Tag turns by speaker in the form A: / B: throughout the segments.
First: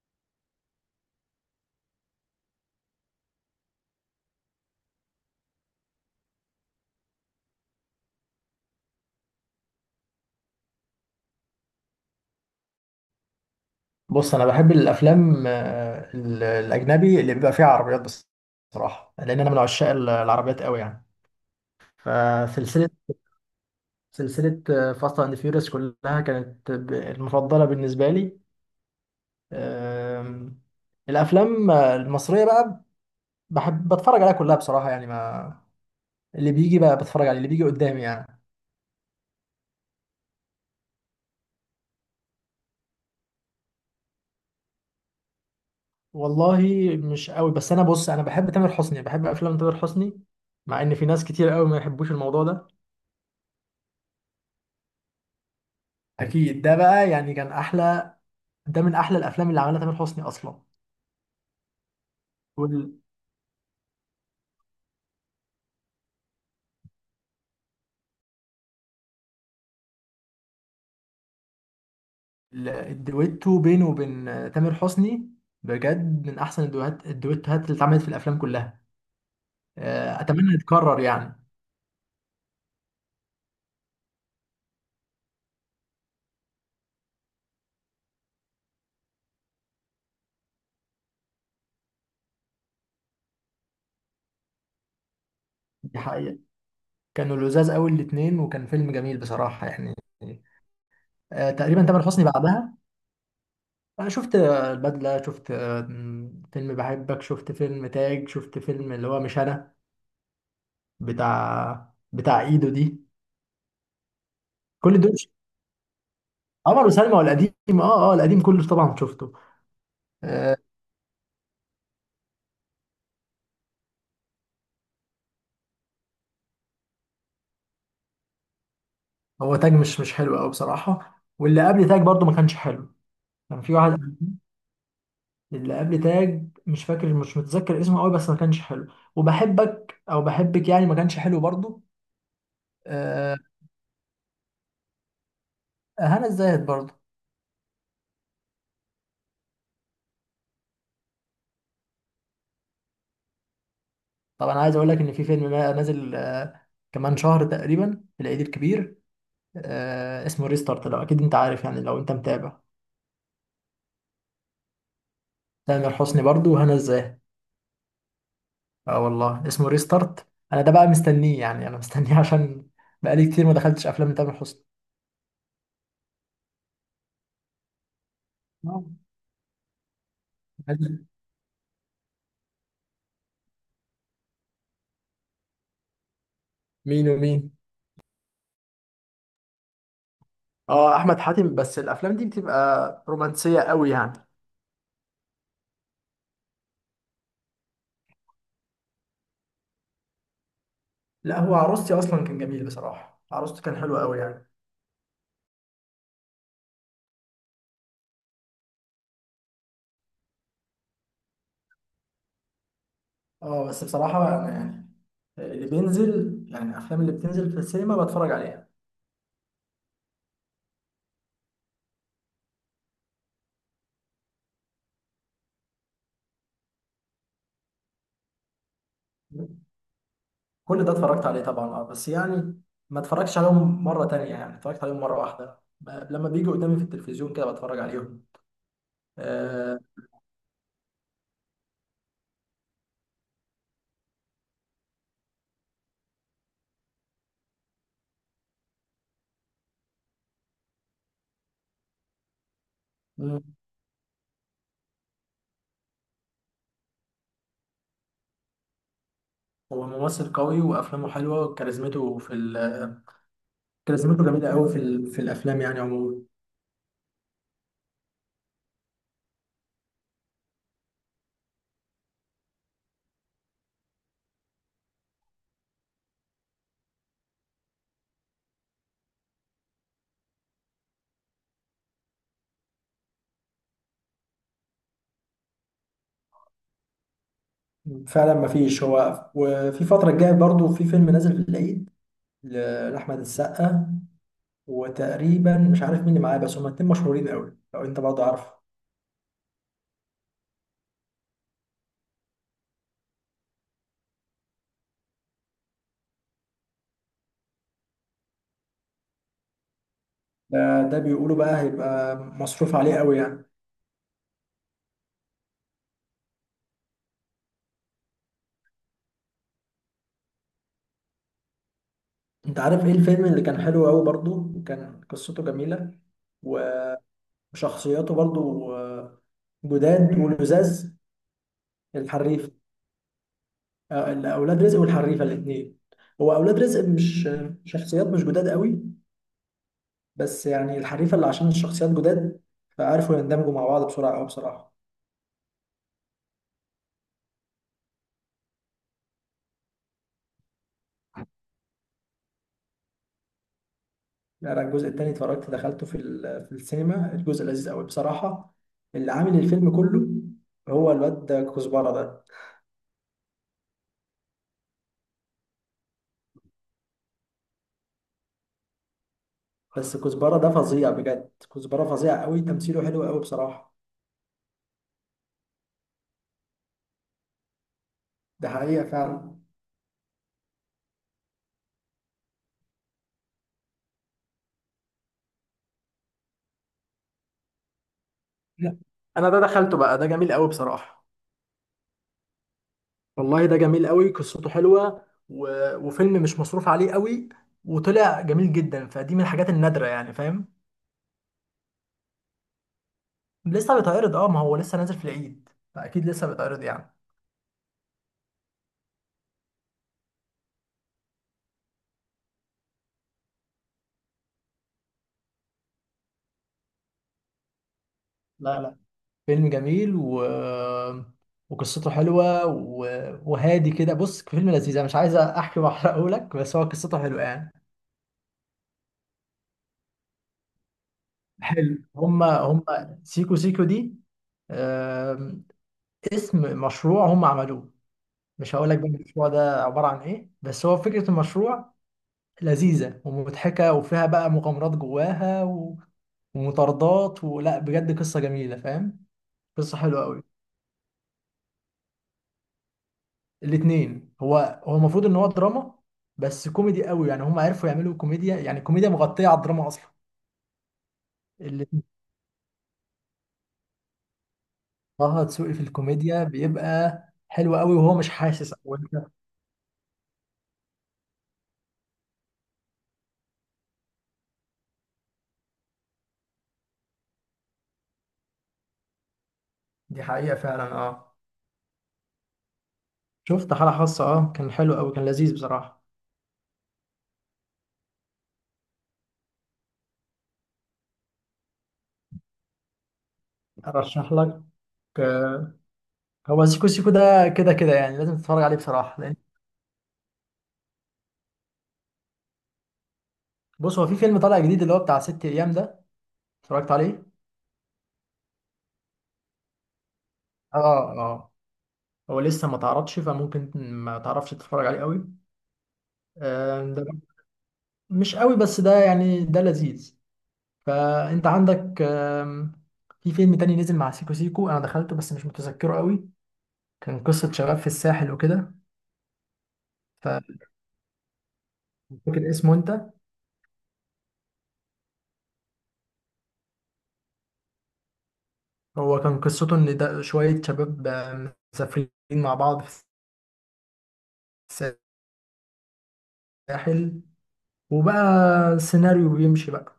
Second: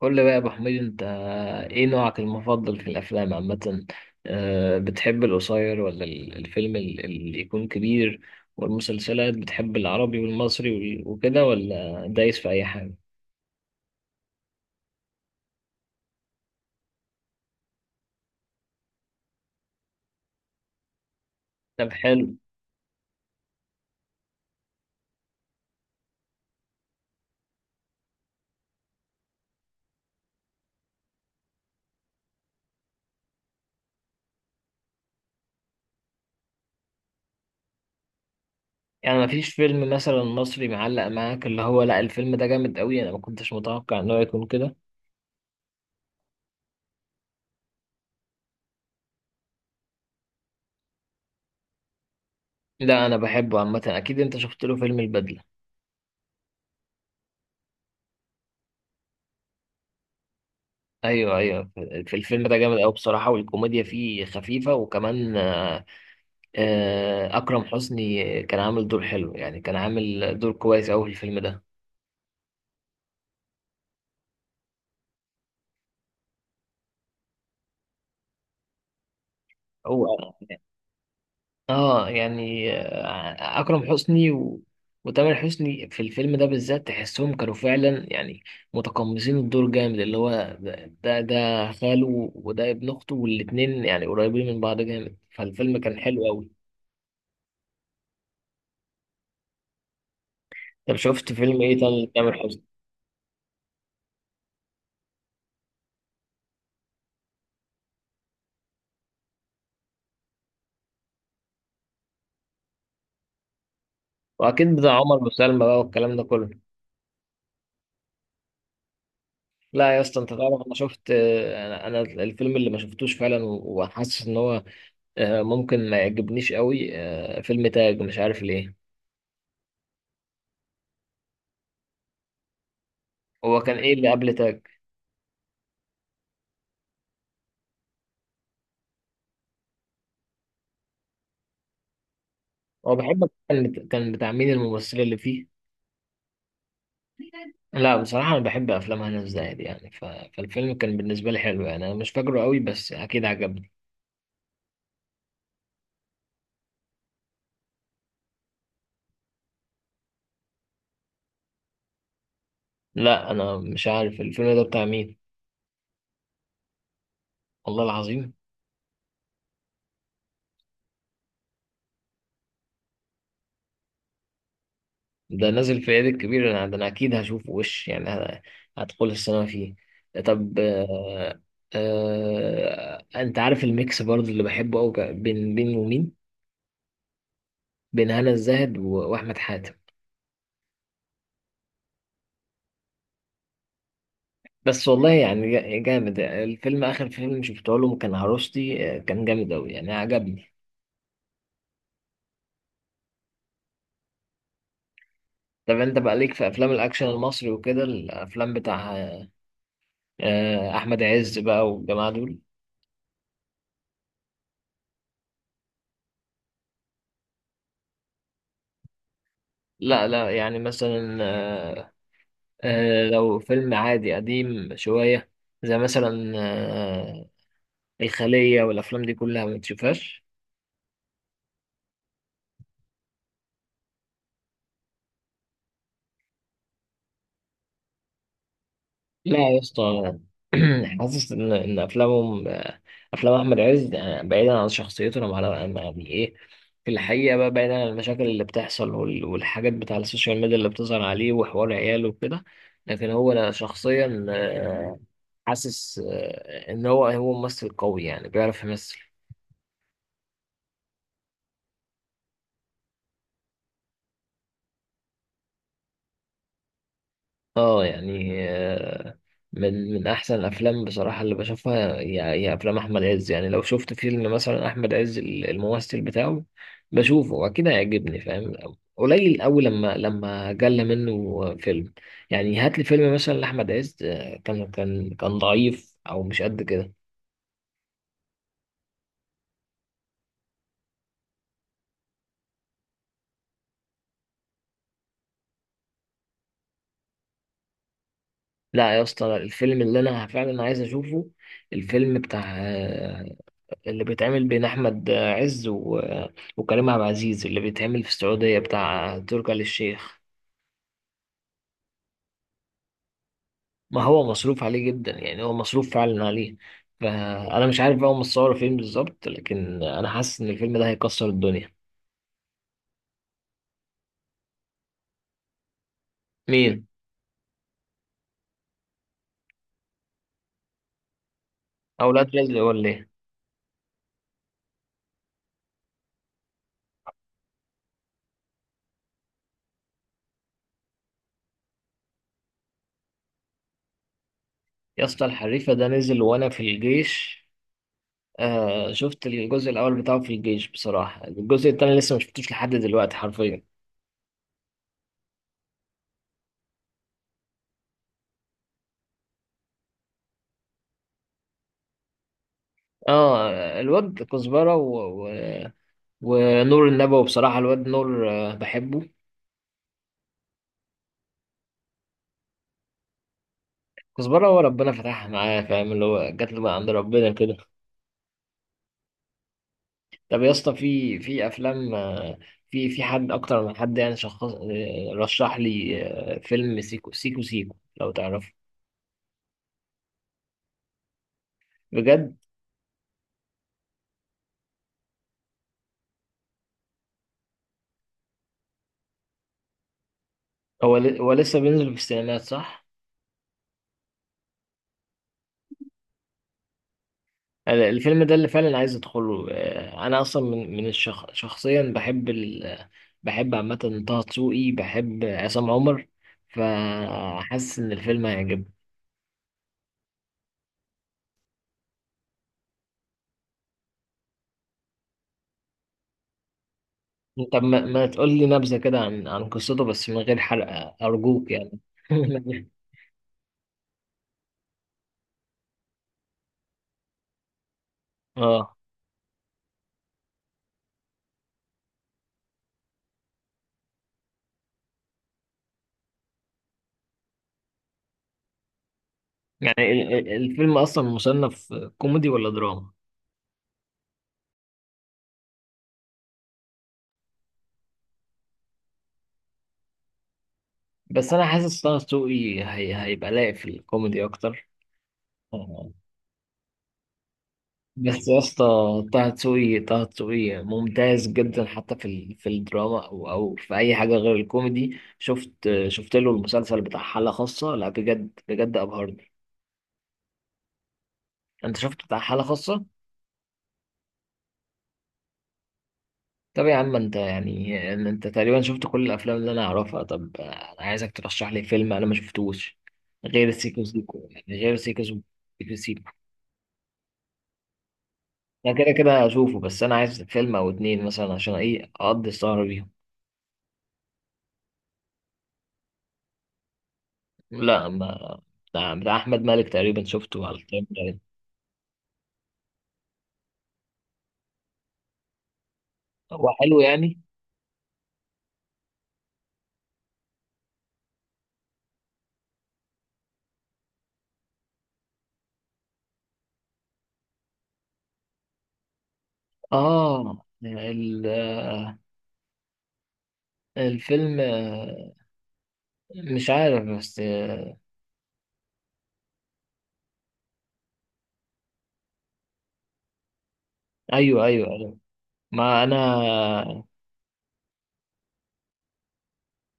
A: قول لي بقى يا ابو حميد، انت ايه نوعك المفضل في الافلام عامه؟ بتحب القصير ولا الفيلم اللي يكون كبير؟ والمسلسلات بتحب العربي والمصري وكده ولا دايس في اي حاجه؟
B: بص، انا بحب الافلام الاجنبي اللي بيبقى فيها عربيات بس. بصراحه، لان انا من عشاق العربيات قوي يعني.
A: طب، حلو.
B: فسلسله سلسله فاست اند فيوريوس كلها كانت المفضله بالنسبه لي. آم، الافلام المصريه بقى بحب بتفرج عليها كلها بصراحه يعني. ما اللي بيجي بقى بتفرج عليه، اللي بيجي قدامي يعني.
A: يعني مفيش فيلم مثلا مصري معلق معاك اللي هو لا، الفيلم ده جامد قوي، انا ما كنتش متوقع انه يكون كده؟
B: والله مش قوي، بس انا بص، انا بحب تامر حسني، بحب افلام تامر حسني مع ان في ناس كتير قوي ما يحبوش الموضوع ده.
A: لا انا بحبه عامه، اكيد انت شفت له فيلم البدله؟
B: اكيد ده بقى يعني كان احلى، ده من احلى الافلام اللي عملها تامر حسني اصلا.
A: ايوه، ايوه. في الفيلم ده جامد قوي بصراحه، والكوميديا فيه خفيفه، وكمان أكرم حسني كان عامل دور حلو، يعني كان عامل دور كويس أوي في الفيلم ده.
B: والدويتو بينه وبين تامر حسني بجد من احسن الدويتوهات اللي اتعملت في الافلام كلها.
A: هو
B: اتمنى يتكرر يعني.
A: اه يعني أكرم حسني وتامر حسني في الفيلم ده بالذات تحسهم كانوا فعلا يعني متقمصين الدور جامد، اللي هو ده خاله، وده ابن أخته، والاتنين يعني قريبين من بعض جامد، فالفيلم كان
B: دي
A: حلو
B: حقيقة،
A: أوي.
B: كانوا لذاذ قوي الاتنين وكان فيلم جميل بصراحة يعني.
A: طب شفت فيلم إيه
B: تقريبا تامر
A: تاني
B: حسني
A: لتامر حسني؟
B: بعدها شفت البدلة شفت آه، فيلم بحبك، شفت فيلم تاج، شفت فيلم اللي هو مش انا، بتاع ايدو دي.
A: وأكيد بتاع
B: كل دول
A: عمر وسلمى بقى والكلام ده كله.
B: عمر وسلمى والقديم. اه اه، القديم كله طبعا شفته.
A: لا يا اسطى، انت
B: آه،
A: تعرف انا شفت، انا الفيلم اللي ما شفتوش فعلا وحاسس ان هو ممكن ما يعجبنيش قوي، فيلم تاج مش عارف ليه.
B: هو تاج مش حلو قوي بصراحة، واللي قبل تاج برضو ما كانش حلو.
A: هو
B: كان في
A: كان ايه اللي
B: واحد
A: قبل تاج؟
B: اللي قبل تاج مش فاكر، مش متذكر اسمه قوي، بس ما كانش حلو. وبحبك او بحبك يعني ما كانش حلو برضو.
A: هو بحب،
B: آه،
A: كان بتاع مين الممثله اللي فيه؟
B: هنا الزاهد برضو.
A: لا بصراحه انا بحب افلام هنا الزاهد، يعني فالفيلم كان بالنسبه لي حلو، يعني انا مش فاكره قوي بس اكيد عجبني.
B: طب انا عايز اقول لك ان في فيلم نازل كمان شهر تقريبا في العيد الكبير. اسمه ريستارت، لو اكيد انت عارف يعني لو انت متابع.
A: لا انا مش عارف الفيلم ده بتاع مين.
B: تامر حسني برضو وهنا الزاهد.
A: والله العظيم؟
B: اه والله اسمه ريستارت. انا ده بقى مستنيه يعني، انا مستنيه عشان بقالي كتير ما دخلتش افلام تامر حسني.
A: ده نازل في العيد الكبير، انا ده انا اكيد هشوفه وش يعني هدخل السينما فيه. طب انت عارف الميكس برضه اللي بحبه قوي، بين ومين،
B: مين ومين؟
A: بين هنا الزاهد واحمد حاتم.
B: اه احمد حاتم، بس الافلام دي بتبقى رومانسيه قوي يعني.
A: بس والله يعني جامد الفيلم، اخر فيلم شفته لهم كان عروستي، كان جامد قوي يعني عجبني.
B: لا، هو عروستي اصلا كان جميل بصراحه، عروسته كان حلو قوي يعني.
A: طب انت بقى ليك في افلام الاكشن المصري وكده، الافلام بتاع احمد عز بقى والجماعه دول؟
B: اه، بس بصراحه انا يعني اللي بينزل يعني الافلام اللي بتنزل في السينما بتفرج عليها.
A: لا، لا يعني مثلا لو فيلم عادي قديم شوية زي مثلا الخلية والأفلام دي كلها ما تشوفهاش؟
B: كل ده اتفرجت عليه طبعا، اه، بس يعني ما اتفرجتش عليهم مره تانية يعني اتفرجت عليهم مره واحده، لما بيجوا قدامي في التلفزيون كده بتفرج عليهم.
A: لا يا
B: آه.
A: اسطى. حاسس إن أفلامهم، أفلام أحمد عز بعيدا عن شخصيته، وعلى يعني إيه، في الحقيقة بقى، بعيدا عن المشاكل اللي بتحصل والحاجات بتاع السوشيال ميديا اللي بتظهر عليه، وحوار عياله وكده، لكن هو
B: مم.
A: أنا شخصيا حاسس إن هو ممثل قوي، يعني بيعرف يمثل.
B: هو ممثل قوي وافلامه حلوه وكاريزمته كاريزمته جميله قوي في الافلام يعني عموما.
A: اه يعني من احسن الافلام بصراحه اللي بشوفها هي افلام احمد عز، يعني لو شفت فيلم مثلا احمد عز الممثل بتاعه بشوفه، واكيد هيعجبني، فاهم؟ قليل قوي لما جل منه فيلم، يعني هات لي فيلم مثلا لاحمد عز كان ضعيف او مش قد كده.
B: فعلا ما فيش، هو وفي فترة الجاية برضو في فيلم نازل في العيد لأحمد السقا، وتقريبا مش عارف مين اللي معاه، بس هما اتنين مشهورين قوي لو انت برضو عارف.
A: لا يا اسطى، الفيلم اللي انا فعلا عايز اشوفه، الفيلم بتاع اللي بيتعمل بين احمد عز وكريم عبد العزيز، اللي بيتعمل في السعوديه بتاع تركي آل الشيخ.
B: ده، بيقولوا بقى هيبقى مصروف عليه قوي يعني.
A: ما هو مصروف عليه جدا، يعني هو مصروف فعلا عليه. فانا مش عارف بقى هم مصوروا فين بالظبط، لكن انا حاسس ان الفيلم ده هيكسر الدنيا.
B: انت عارف ايه الفيلم اللي كان حلو قوي برضو وكان قصته جميلة
A: مين؟
B: وشخصياته برضو جداد ولزاز؟
A: اولاد
B: الحريف.
A: رزق ولا ايه؟
B: اولاد رزق والحريفة الاتنين. هو اولاد رزق مش شخصيات مش جداد قوي، بس يعني الحريفة اللي عشان الشخصيات جداد فعرفوا يندمجوا مع بعض بسرعة أوي بصراحة.
A: يا اسطى الحريفه ده نزل وانا في الجيش، آه شفت الجزء الاول بتاعه في الجيش، بصراحه الجزء التاني لسه ما شفتوش لحد دلوقتي حرفيا.
B: يعني أنا الجزء التاني اتفرجت، دخلته في السينما. الجزء لذيذ أوي بصراحة. اللي عامل الفيلم كله هو الواد ده، كزبرة ده.
A: اه، الواد كزبره ونور النبوي، بصراحة الواد نور بحبه.
B: بس كزبرة ده فظيع بجد، كزبرة فظيع أوي، تمثيله حلو أوي بصراحة.
A: كزبرة هو ربنا فتحها معاه، فاهم، اللي هو جات له بقى عند ربنا كده.
B: ده حقيقة فعلا.
A: طب يا اسطى، في أفلام، في حد أكتر من حد، يعني شخص رشح لي فيلم سيكو سيكو سيكو، لو تعرفه؟
B: لا انا ده دخلته بقى، ده جميل قوي بصراحه.
A: بجد.
B: والله ده جميل قوي، قصته حلوه و... وفيلم مش مصروف عليه قوي وطلع جميل جدا، فدي من الحاجات النادره يعني فاهم.
A: هو لسه بينزل في السينمات صح؟
B: لسه بيتعرض اه، ما هو لسه نازل في العيد فاكيد لسه بيتعرض يعني.
A: الفيلم ده اللي فعلا عايز أدخله، أنا أصلا من شخصيا بحب بحب عامة طه دسوقي، بحب عصام عمر، فحاسس إن الفيلم
B: لا
A: هيعجبني.
B: لا، فيلم جميل و... وقصته حلوه و... وهادي كده. بص، فيلم لذيذ، انا مش عايز احكي واحرقه لك، بس هو قصته حلوه يعني.
A: طب ما تقول لي نبذة كده عن قصته، بس من غير حرق أرجوك يعني.
B: حلو. هما هما سيكو سيكو دي آم، اسم مشروع هما عملوه. مش هقول
A: اه
B: لك بقى المشروع ده عباره عن ايه، بس هو فكره المشروع لذيذه ومضحكه وفيها بقى مغامرات جواها و... ومطاردات ولا بجد، قصه جميله فاهم. قصه
A: يعني،
B: حلوه قوي.
A: الفيلم أصلا مصنف كوميدي ولا دراما؟
B: الاثنين. هو المفروض ان هو دراما، بس كوميدي قوي يعني، هم عرفوا يعملوا كوميديا يعني كوميديا مغطيه على الدراما اصلا.
A: بس أنا
B: اللي
A: حاسس طه دسوقي هي هيبقى لايق في الكوميدي أكتر.
B: طه دسوقي في
A: آه.
B: الكوميديا بيبقى حلو قوي، وهو مش
A: بس يا
B: حاسس
A: اسطى
B: او انت؟
A: طه دسوقي ممتاز جدا، حتى في في الدراما أو في أي حاجة غير الكوميدي. شفت، شفت له المسلسل بتاع حالة خاصة، لا بجد بجد أبهرني.
B: دي حقيقة فعلا اه.
A: أنت شفت بتاع حالة خاصة؟
B: شفت حالة خاصة، اه، كان حلو قوي كان لذيذ بصراحة.
A: طب يا عم انت، يعني انت تقريبا شفت كل الافلام اللي انا اعرفها. طب انا عايزك ترشح لي فيلم انا ما شفتوش غير سيكو
B: ارشح
A: سيكو،
B: لك
A: يعني غير سيكو سيكو.
B: آه،
A: سيكو سيكو.
B: هو سيكو سيكو ده كده كده يعني لازم تتفرج عليه
A: انا كده
B: بصراحة لان.
A: كده هشوفه، بس انا عايز فيلم او اتنين مثلا عشان ايه اقضي السهرة بيهم.
B: بص هو في فيلم طالع جديد اللي هو بتاع ست ايام ده، اتفرجت عليه.
A: لا ما بتاع احمد مالك تقريبا شفته على الكلام
B: اه
A: ده.
B: اه، هو لسه ما تعرضش فممكن ما تعرفش تتفرج عليه قوي.
A: هو حلو
B: ده
A: يعني؟
B: مش قوي، بس ده يعني ده لذيذ. فانت عندك في فيلم تاني نزل مع سيكو سيكو انا دخلته، بس مش متذكره قوي. كان قصة شباب في الساحل وكده.
A: اه
B: فاكر اسمه انت؟
A: الفيلم مش عارف بس
B: هو كان قصته ان ده شوية شباب مسافرين مع بعض في
A: ايوه، ايوه، ايوه. ما انا،
B: الساحل، وبقى سيناريو بيمشي بقى.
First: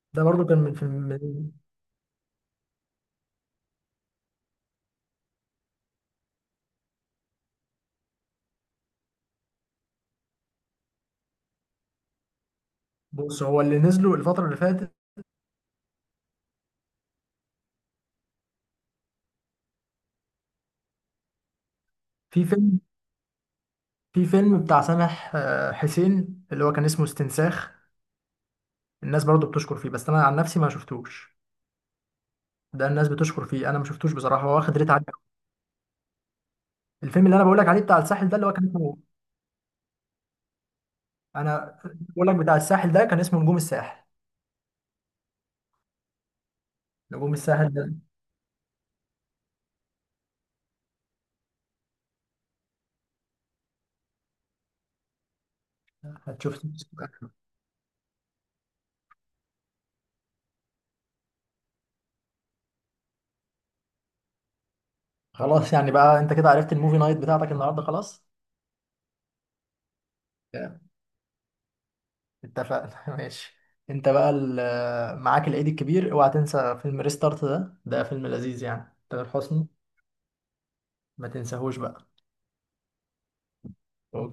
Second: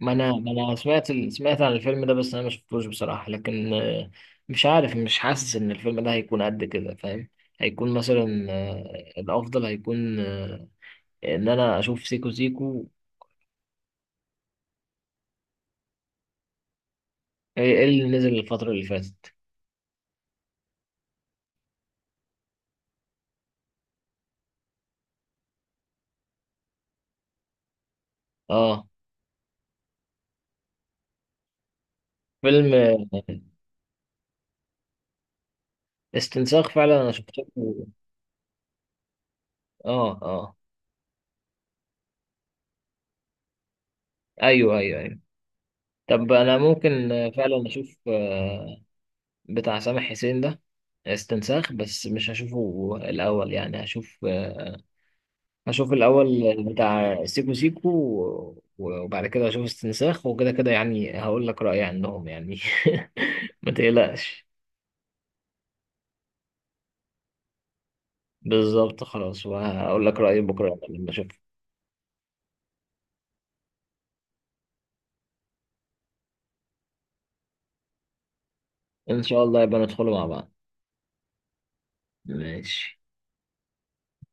A: ما
B: ده
A: انا
B: برضو
A: ما
B: كان من
A: انا
B: فيلم
A: سمعت سمعت عن الفيلم ده، بس انا ما شفتوش بصراحة، لكن مش عارف، مش حاسس ان الفيلم ده هيكون قد كده فاهم. هيكون مثلا الافضل هيكون ان انا اشوف سيكو سيكو.
B: بص هو اللي نزله الفترة اللي فاتت.
A: إيه اللي نزل الفترة اللي فاتت؟
B: في فيلم في فيلم بتاع سامح حسين اللي هو كان اسمه استنساخ.
A: اه
B: الناس برضو بتشكر فيه، بس انا عن نفسي ما شفتوش.
A: فيلم
B: ده الناس بتشكر فيه، انا ما شفتوش بصراحه، هو واخد ريت عالي أوي.
A: استنساخ فعلا انا
B: الفيلم اللي انا
A: شفته.
B: بقول لك عليه بتاع الساحل ده اللي هو كان اسمه،
A: اه، اه.
B: انا بقول لك بتاع الساحل ده كان اسمه نجوم الساحل.
A: ايوه، ايوه، ايوه. طب انا ممكن
B: نجوم
A: فعلا
B: الساحل ده.
A: اشوف بتاع سامح حسين ده، استنساخ، بس مش هشوفه الاول، يعني هشوف، هشوف
B: هتشوف.
A: الأول بتاع سيكو سيكو وبعد كده هشوف استنساخ، وكده كده يعني هقول لك رأيي عنهم يعني. ما تقلقش.
B: خلاص يعني، بقى انت كده عرفت الموفي نايت بتاعتك النهارده، خلاص.
A: بالظبط، خلاص، وهقول لك رأيي
B: yeah.
A: بكرة لما أشوف.
B: اتفقنا ماشي. انت بقى معاك العيد الكبير، اوعى تنسى فيلم ريستارت ده فيلم لذيذ يعني
A: إن
B: تامر
A: شاء الله
B: حسني.
A: يبقى ندخله مع بعض.
B: ما تنساهوش بقى.
A: ماشي.